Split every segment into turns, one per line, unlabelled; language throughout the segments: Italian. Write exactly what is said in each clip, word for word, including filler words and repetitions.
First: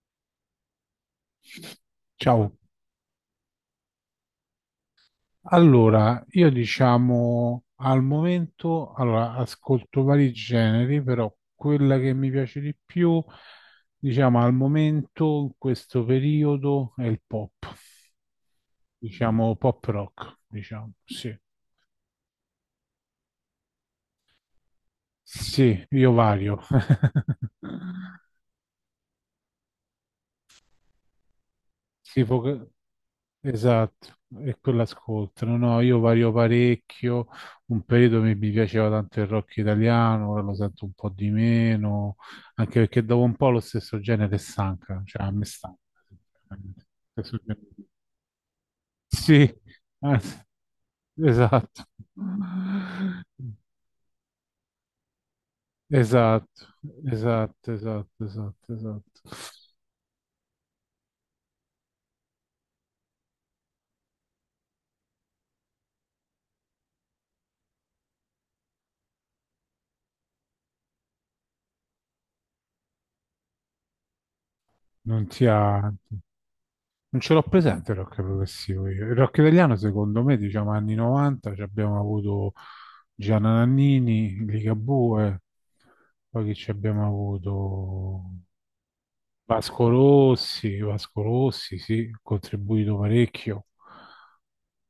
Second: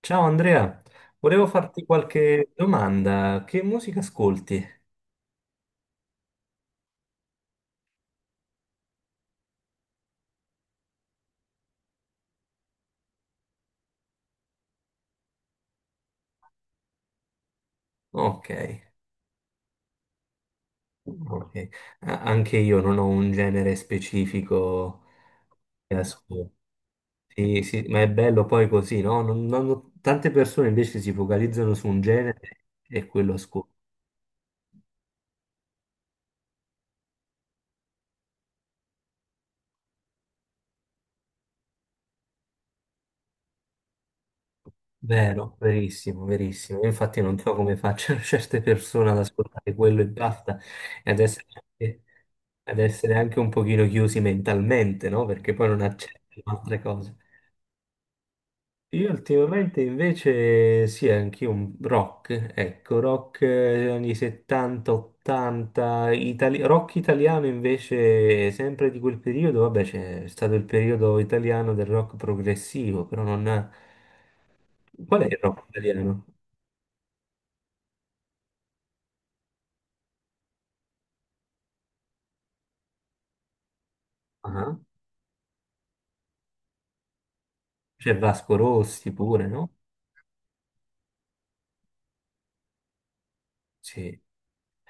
Ciao Andrea, volevo farti qualche
Ciao,
domanda. Che musica ascolti?
allora io diciamo al momento, allora, ascolto vari generi, però quella che mi piace di più, diciamo al momento, in questo periodo, è il pop,
Ok,
diciamo pop rock, diciamo, sì,
ok. A- Anche io non ho un genere specifico
sì,
che
io
ascolto.
vario.
Sì, sì, ma è bello poi così, no? Non- non- tante persone invece si focalizzano su un
Sì, poca-
genere e quello ascolto.
esatto, e quello ascoltano. No, io vario parecchio. Un periodo mi, mi piaceva tanto il rock italiano, ora lo sento un po' di meno, anche perché dopo un po' lo stesso genere stanca, cioè a me
Vero,
stanca.
verissimo, verissimo. Io
Sinceramente.
Infatti non
Stesso
so
genere.
come facciano certe persone ad
Sì,
ascoltare quello e
anzi,
basta, e ad essere,
esatto.
anche, ad essere anche un pochino chiusi mentalmente, no? Perché poi non accettano
Esatto,
altre cose.
esatto, esatto, esatto,
Io
esatto.
ultimamente invece sì, anche un rock, ecco, rock eh, anni settanta ottanta, itali- rock italiano invece sempre di quel periodo, vabbè c'è stato il periodo italiano del rock progressivo, però non... Qual
Non
è il
ti
rock
ha.
italiano?
Non ce l'ho presente il rock progressivo io. Il rock italiano, secondo me, diciamo anni novanta, ci abbiamo avuto Gianna Nannini,
Ah,
Ligabue, poi che ci abbiamo
C'è
avuto
Vasco Rossi pure, no?
Vasco Rossi, Vasco Rossi, sì, ha contribuito parecchio.
Sì,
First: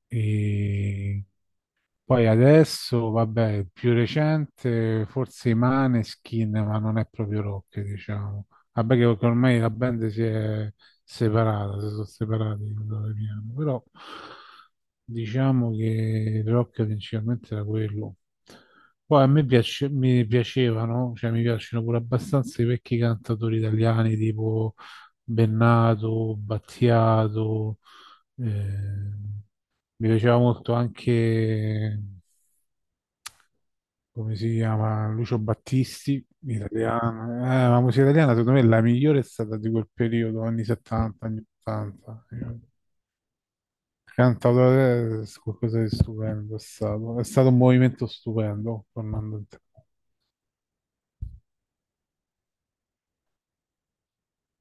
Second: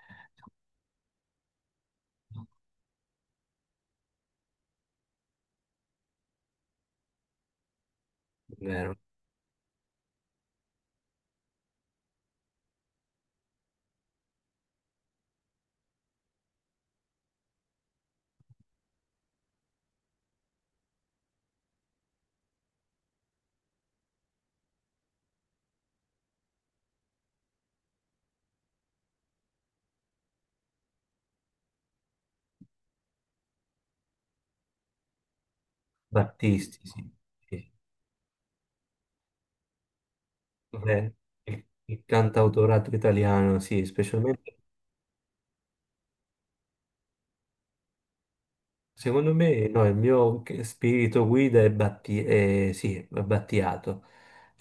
E poi adesso, vabbè, più recente, forse i Maneskin, ma non è proprio rock, diciamo. Vabbè,
vero,
che che ormai la band si è separata, si sono separati, quello che piano. Però diciamo che il rock principalmente era quello. Poi a me piace- mi piacevano, cioè mi piacciono pure abbastanza i vecchi cantatori italiani tipo Bennato, Battiato, eh, mi piaceva molto anche come si chiama? Lucio Battisti,
Battisti, sì.
italiano. Eh,
sì.
la musica italiana secondo me è la migliore è stata di quel periodo, anni
Vabbè,
settanta, anni
Il, il
ottanta.
cantautorato italiano, sì, specialmente.
Cantautore è qualcosa di stupendo, è stato, è stato un movimento stupendo,
Secondo
tornando in te.
me, no, il mio che- spirito guida è, Batti- eh, sì, è Battiato,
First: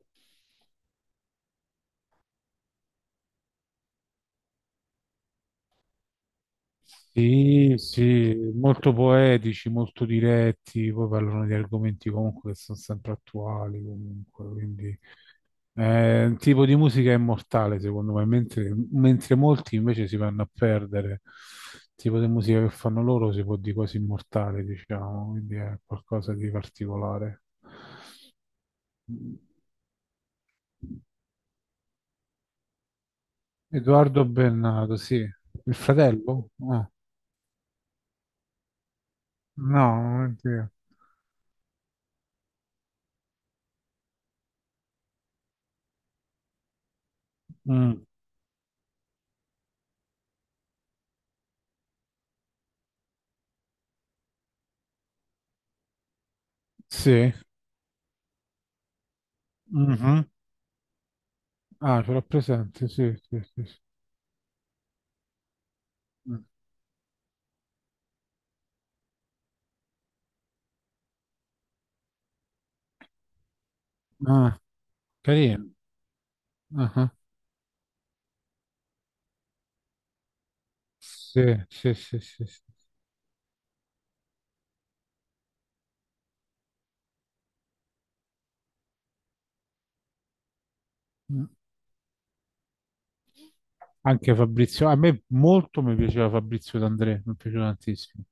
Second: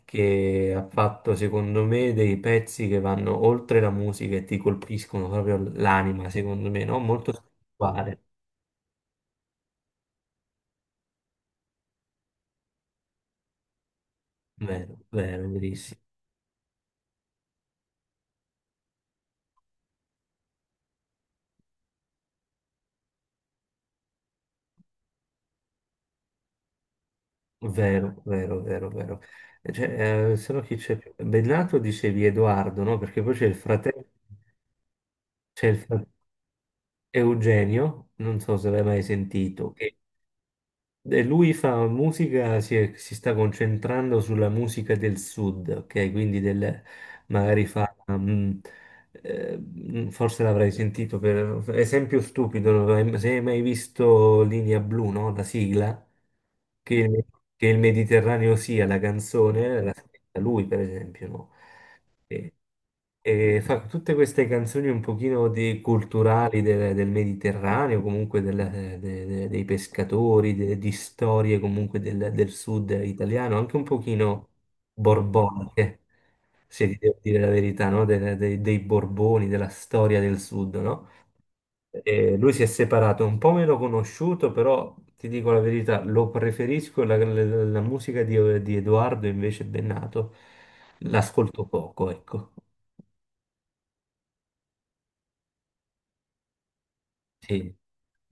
che ha fatto, secondo me, dei pezzi che vanno oltre la musica e ti colpiscono proprio l'anima, secondo me, no? Molto
Sì,
spirituale.
sì, molto poetici, molto diretti, poi parlano di argomenti comunque che sono sempre attuali, comunque,
Vero,
quindi.
vero, verissimo.
È un tipo di musica immortale, secondo me, mentre, mentre molti invece si vanno a perdere. Il tipo di musica che fanno loro si può dire quasi immortale, diciamo, quindi è qualcosa di particolare.
Vero, vero, vero, vero. Cioè, eh, se no chi c'è più? Bennato dicevi Edoardo, no? Perché poi c'è il fratello,
Edoardo Bennato, sì.
c'è
Il
il fratello
fratello? Ah,
Eugenio, non so se l'hai mai sentito.
no, oddio.
E lui fa musica, si, è- si sta concentrando sulla musica del sud, ok? Quindi del, magari fa,
Mm,
mm, eh, mm, forse l'avrai sentito per esempio stupido, non l'hai- se hai mai visto Linea Blu, no? La sigla, che il,
sì.
che il Mediterraneo sia la canzone, la
Mhm.
scritta lui per esempio, no?
Ah, ce l'ho
E,
presente, sì, sì,
e
sì. Sì.
fa tutte queste canzoni un pochino de-
Mm.
culturali del, del Mediterraneo, comunque del- de- de- dei pescatori, de- di storie comunque del, del sud italiano, anche un pochino
Ah, carino.
borboniche, se
Ah,
ti
ah.
devo dire la verità, no? De- de- dei Borboni, della storia del sud, no?
Sì, sì, sì,
E
sì,
lui si
sì.
è separato, un po' meno conosciuto, però ti dico la verità, lo preferisco, la, la- la musica di, di Edoardo invece Bennato,
Mm.
l'ascolto poco, ecco.
Anche Fabrizio, a me molto mi piaceva Fabrizio D'André, mi piaceva
Sì,
tantissimo.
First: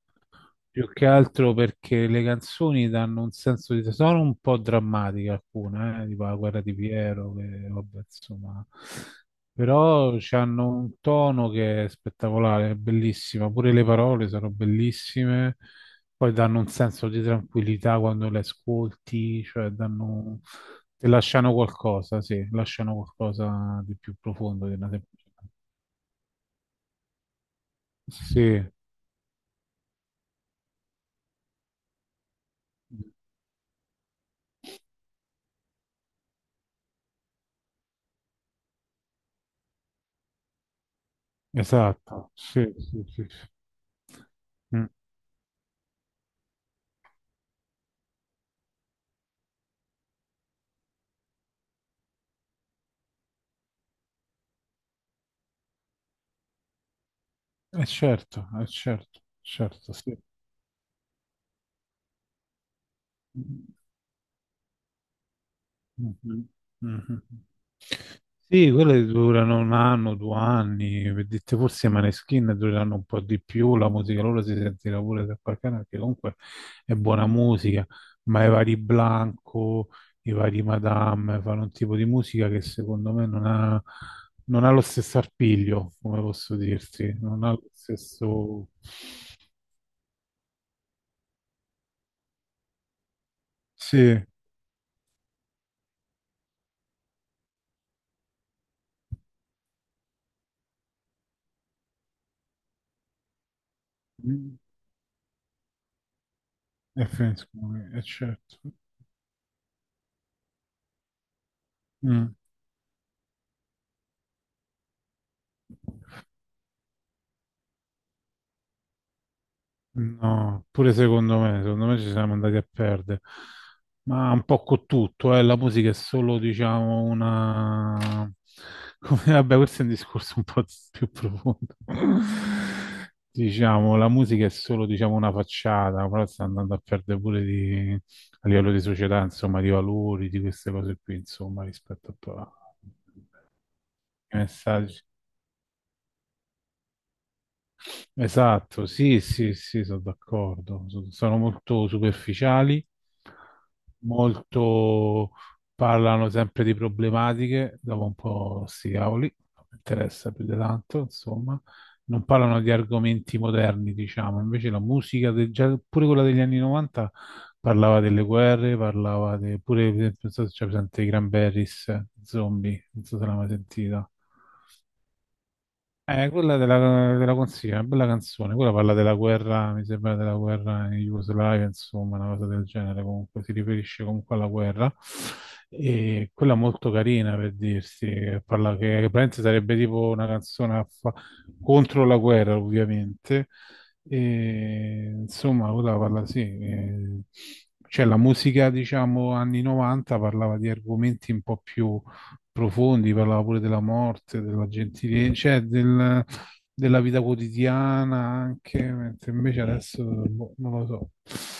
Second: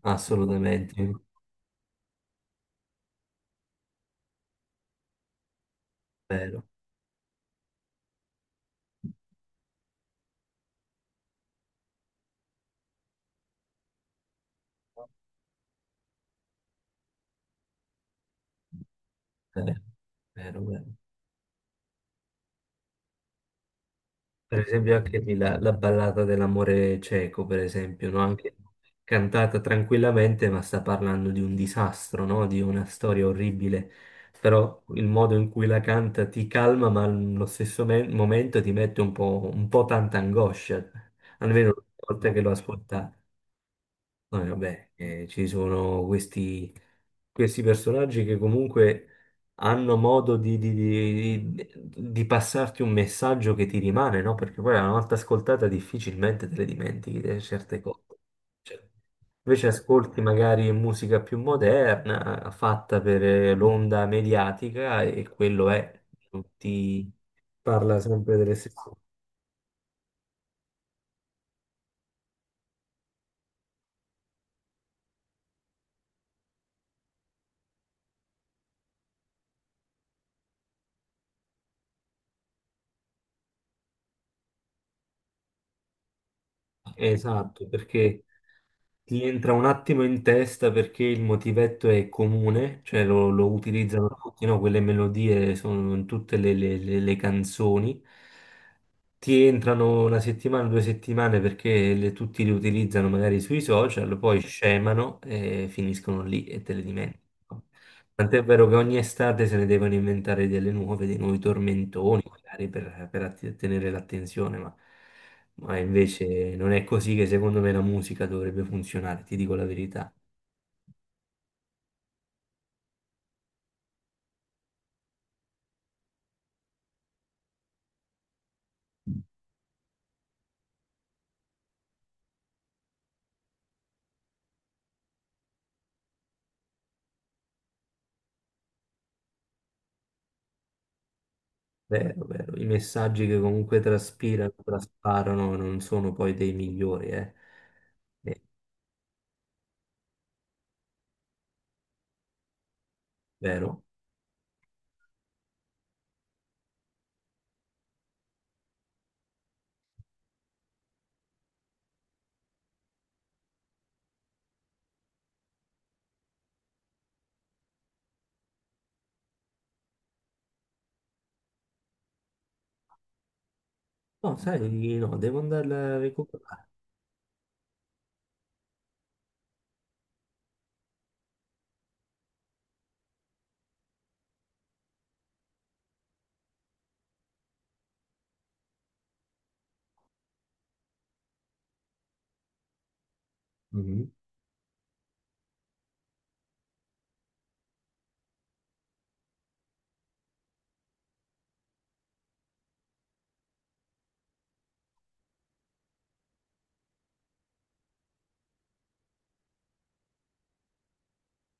Più che
assolutamente,
altro perché le canzoni danno un senso di... sono un po' drammatiche alcune, eh, tipo La guerra
vero,
di Piero, che vabbè, insomma... Però hanno un tono che è spettacolare, è bellissima, pure le parole sono bellissime, poi danno un senso di tranquillità quando le ascolti, cioè
vero,
danno...
vero, vero.
ti lasciano qualcosa, sì, lasciano qualcosa di più
Per
profondo di una
esempio
semplice...
anche lì la, la ballata dell'amore cieco, per esempio, no? Anche
Sì,
cantata tranquillamente, ma sta parlando di un disastro, no? Di una storia orribile, però il modo in cui la canta ti calma, ma allo stesso me- momento ti mette un po', un po' tanta angoscia, almeno una
esatto,
volta che lo
sì, sì,
ascolta.
sì. Sì.
No, e
Mm.
vabbè, eh, ci sono questi, questi personaggi che comunque hanno modo di, di- di- di passarti un messaggio che ti rimane, no? Perché poi una volta ascoltata difficilmente te le dimentichi eh, certe
Eh,
cose.
certo, eh,
Cioè,
certo,
invece
certo, sì.
ascolti magari musica più moderna, fatta per eh, l'onda mediatica e quello è, non
Mhm,
ti
mhm.
parla sempre delle
Sì,
stesse cose.
quelle durano un anno, due anni, per dirti forse i Maneskin durano un po' di più, la musica loro si sentirà pure da qualche anno, perché comunque è buona musica, ma i vari Blanco, i vari Madame fanno un tipo di musica che secondo me non ha, non ha lo stesso arpiglio, come posso dirti, non ha lo
Esatto, perché...
stesso...
Ti entra un attimo in testa perché il motivetto è comune, cioè lo, lo utilizzano
Sì,
tutti, no? Quelle melodie sono in tutte le, le- le- le canzoni, ti entrano una settimana, due settimane perché le- tutti li utilizzano magari sui social, poi
mm,
scemano e finiscono lì e te le
è
dimentichi.
Friendsgiving, è
Tant'è
certo.
vero che ogni estate se ne devono inventare delle nuove, dei nuovi tormentoni,
Mm.
magari per, per att- tenere l'attenzione, ma, ma invece non è così che secondo me la musica dovrebbe funzionare, ti dico la verità.
No, pure secondo me, secondo me ci siamo andati a perdere, ma un po' con tutto, eh, la musica è solo, diciamo, una... come- vabbè, questo è un discorso un po' più profondo. Diciamo, la musica è solo, diciamo, una facciata, però sta andando a perdere pure di... a livello di società, insomma, di valori, di queste cose qui, insomma, rispetto
Vero,
a...
vero. I messaggi che comunque
ai
traspirano,
messaggi.
trasparano, non sono poi dei migliori, eh. È
Esatto, sì, sì, sì, sono d'accordo. So- Sono molto superficiali,
vero.
molto parlano sempre di problematiche, dopo un po' sti cavoli, non mi interessa più di tanto, insomma. Non parlano di argomenti moderni, diciamo. Invece la musica, del- già pure quella degli anni novanta, parlava delle guerre, parlava de- pure, per esempio, non so se c'è presente i Cranberries, Zombie, non so se l'hai mai sentita.
No, sai, di no, devo andarla a
Eh, quella
recuperare.
della, della consiglio, una bella canzone. Quella parla della guerra, mi sembra della guerra in Jugoslavia, insomma, una cosa del genere. Comunque si riferisce comunque alla guerra. E quella molto carina per dirsi, che parla che, che praticamente sarebbe tipo una canzone a fa- contro la guerra, ovviamente.
Mhm.
E, insomma, quella parla sì. eh, cioè la musica, diciamo, anni novanta parlava di argomenti un po' più profondi, parlava pure della morte, della gentilezza, cioè del- della vita quotidiana anche, mentre invece adesso boh, non lo so.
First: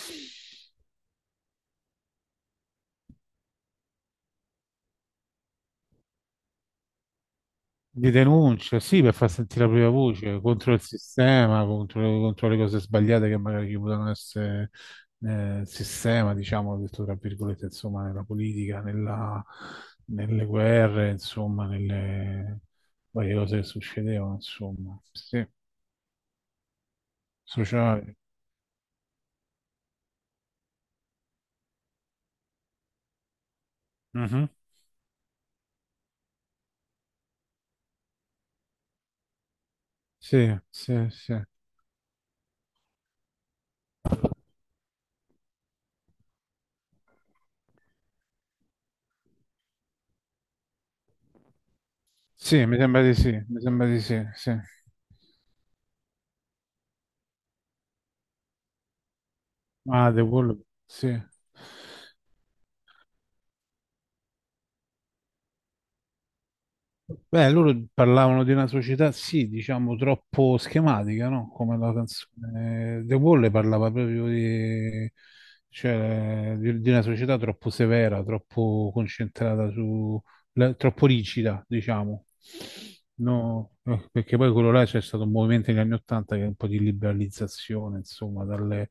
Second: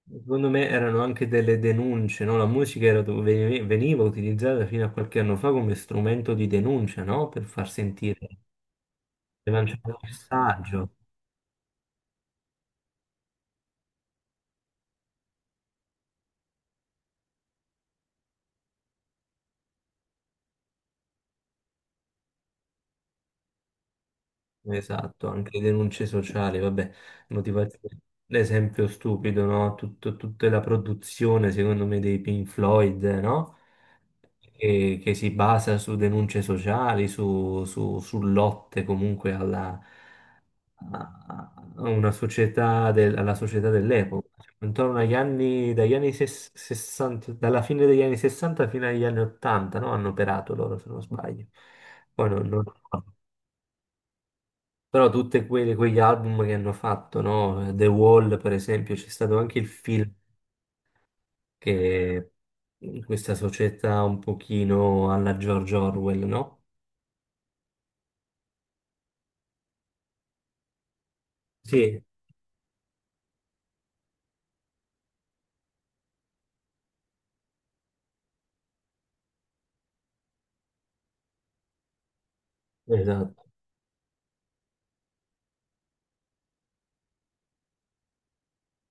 Secondo me erano anche delle denunce, no? La musica era dove veni- veniva utilizzata fino a qualche anno fa come strumento di denuncia, no? Per far
Di
sentire,
denuncia, sì, per far
per
sentire la
lanciare
propria
un
voce contro il
messaggio.
sistema, contro, contro le cose sbagliate che magari ci potevano essere nel sistema, diciamo, detto tra virgolette, insomma, nella politica, nella- nelle guerre, insomma, nelle varie cose che succedevano, insomma,
Esatto,
sì,
anche le denunce sociali, vabbè, motivazione.
sociali.
L'esempio stupido, no? Tutto- tutta la produzione, secondo me, dei Pink Floyd, no? Che, che si basa su denunce sociali, su, su- su lotte comunque alla,
Sì, sì, sì.
a a una società del- alla società dell'epoca. Cioè, intorno agli anni, dagli anni ses- sessanta, dalla fine degli anni sessanta fino agli anni ottanta, no? Hanno operato loro, se non sbaglio. Poi non, non...
Sì, mi sembra di sì, mi sembra di sì, sì.
Però tutti quegli album che hanno fatto, no? The Wall, per esempio, c'è stato anche il film
Ah, The Wall, sì.
che in questa società un pochino alla George Orwell, no?
Beh, loro parlavano di una società, sì, diciamo, troppo schematica, no? Come la
Sì,
canzone The Wall parlava proprio di, cioè, di, di una società troppo severa, troppo concentrata su, la- troppo rigida, diciamo.
esatto,
No, eh, perché poi quello là c'è stato un movimento negli anni Ottanta che è un po' di liberalizzazione, insomma, dalle,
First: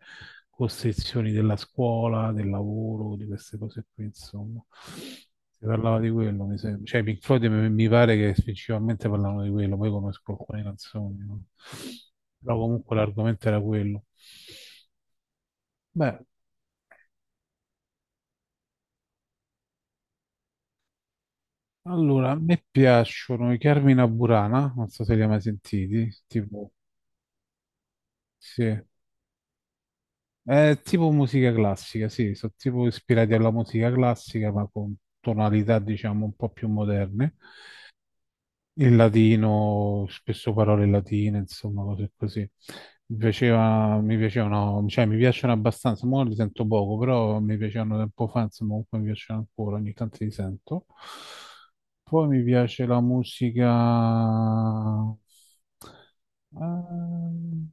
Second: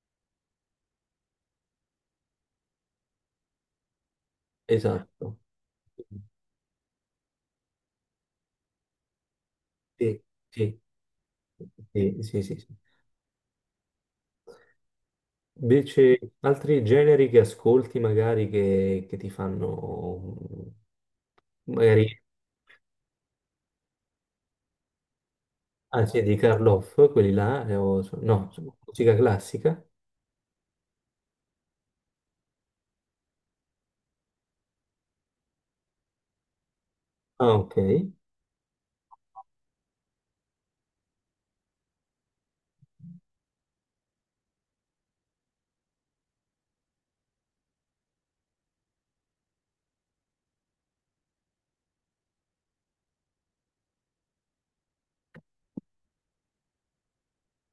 costrizioni della scuola, del lavoro, di queste cose qui, insomma.
esatto.
Si parlava di quello, mi sembra. Cioè, i Pink Floyd mi mi pare che principalmente parlavano di quello, poi
Sì,
conosco alcune
sì,
canzoni, no?
sì, sì, sì,
Però
sì.
comunque l'argomento era quello.
Invece,
Beh,
altri generi che ascolti magari che, che ti fanno, mm, magari,
allora, a me piacciono i Carmina Burana, non so se li hai mai sentiti,
anzi, di
tipo,
Karloff, quelli là, eh, o- so, no, so,
sì.
musica classica.
È tipo musica classica, sì, sono tipo ispirati alla musica classica, ma con tonalità, diciamo, un po' più moderne.
Ah, ok.
Il latino, spesso parole latine, insomma, cose così. Mi piaceva, mi piacevano, cioè mi piacciono abbastanza, ora li sento poco, però mi piacevano tempo fa, insomma, comunque mi piacciono ancora, ogni tanto li sento. Poi mi piace la musica... ehm,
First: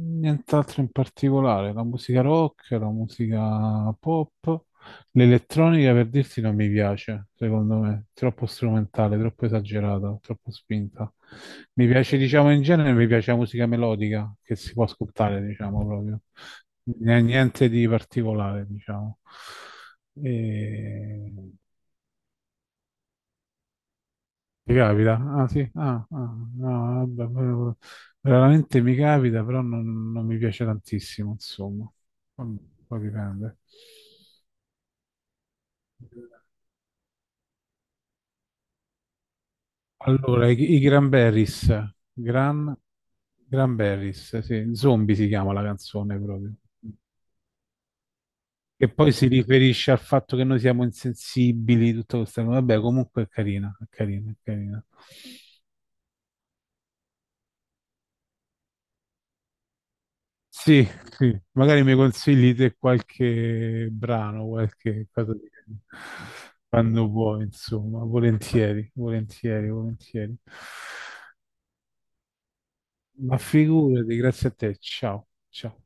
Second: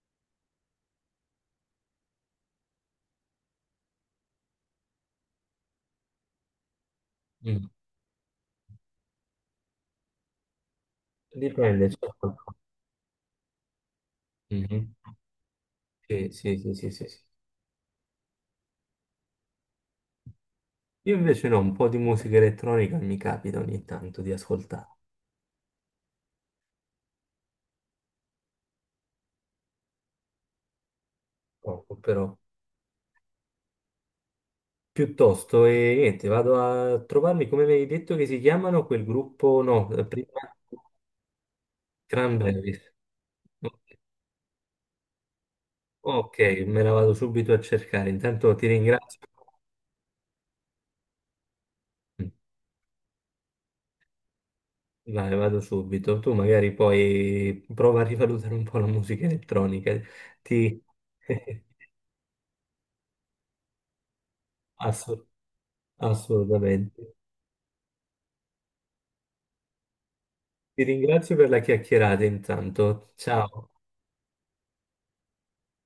nient'altro in particolare, la musica rock, la musica pop, l'elettronica per dirti non mi piace,
Mm.
secondo me, troppo strumentale, troppo esagerata, troppo spinta. Mi
Dipende,
piace,
certo.
diciamo, in genere mi piace la musica melodica che si può
Mhm.
ascoltare, diciamo, proprio.
Sì, sì, sì, sì, sì, sì.
N- Niente di particolare, diciamo.
Io invece
E...
no, un po' di musica elettronica mi capita ogni tanto di
Ti
ascoltare,
capita? Ah sì, ah, ah, no, vabbè, però- veramente mi capita, però non, non mi piace tantissimo, insomma.
poco però.
Vabbè, poi dipende.
Piuttosto, e niente, vado a trovarmi, come mi hai detto che si chiamano quel gruppo, no, eh, prima
Allora, i, i Cranberries, Gran,
Cranberries.
Cranberries, sì, Zombie si chiama la canzone
Ok,
proprio.
me la vado subito a cercare, intanto ti
Che poi
ringrazio.
si riferisce al fatto che noi siamo insensibili, tutto
Mm,
questo. Vabbè, comunque è carina, è carina, è carina.
vai, vado subito, tu magari poi prova a rivalutare un po' la musica elettronica, ti...
Sì, sì, magari mi consigli te qualche brano, qualche
Assu-
cosa di...
assolutamente.
quando vuoi, insomma, volentieri, volentieri, volentieri.
Ti ringrazio per la chiacchierata intanto.
Ma
Ciao.
figurati, grazie a te, ciao, ciao.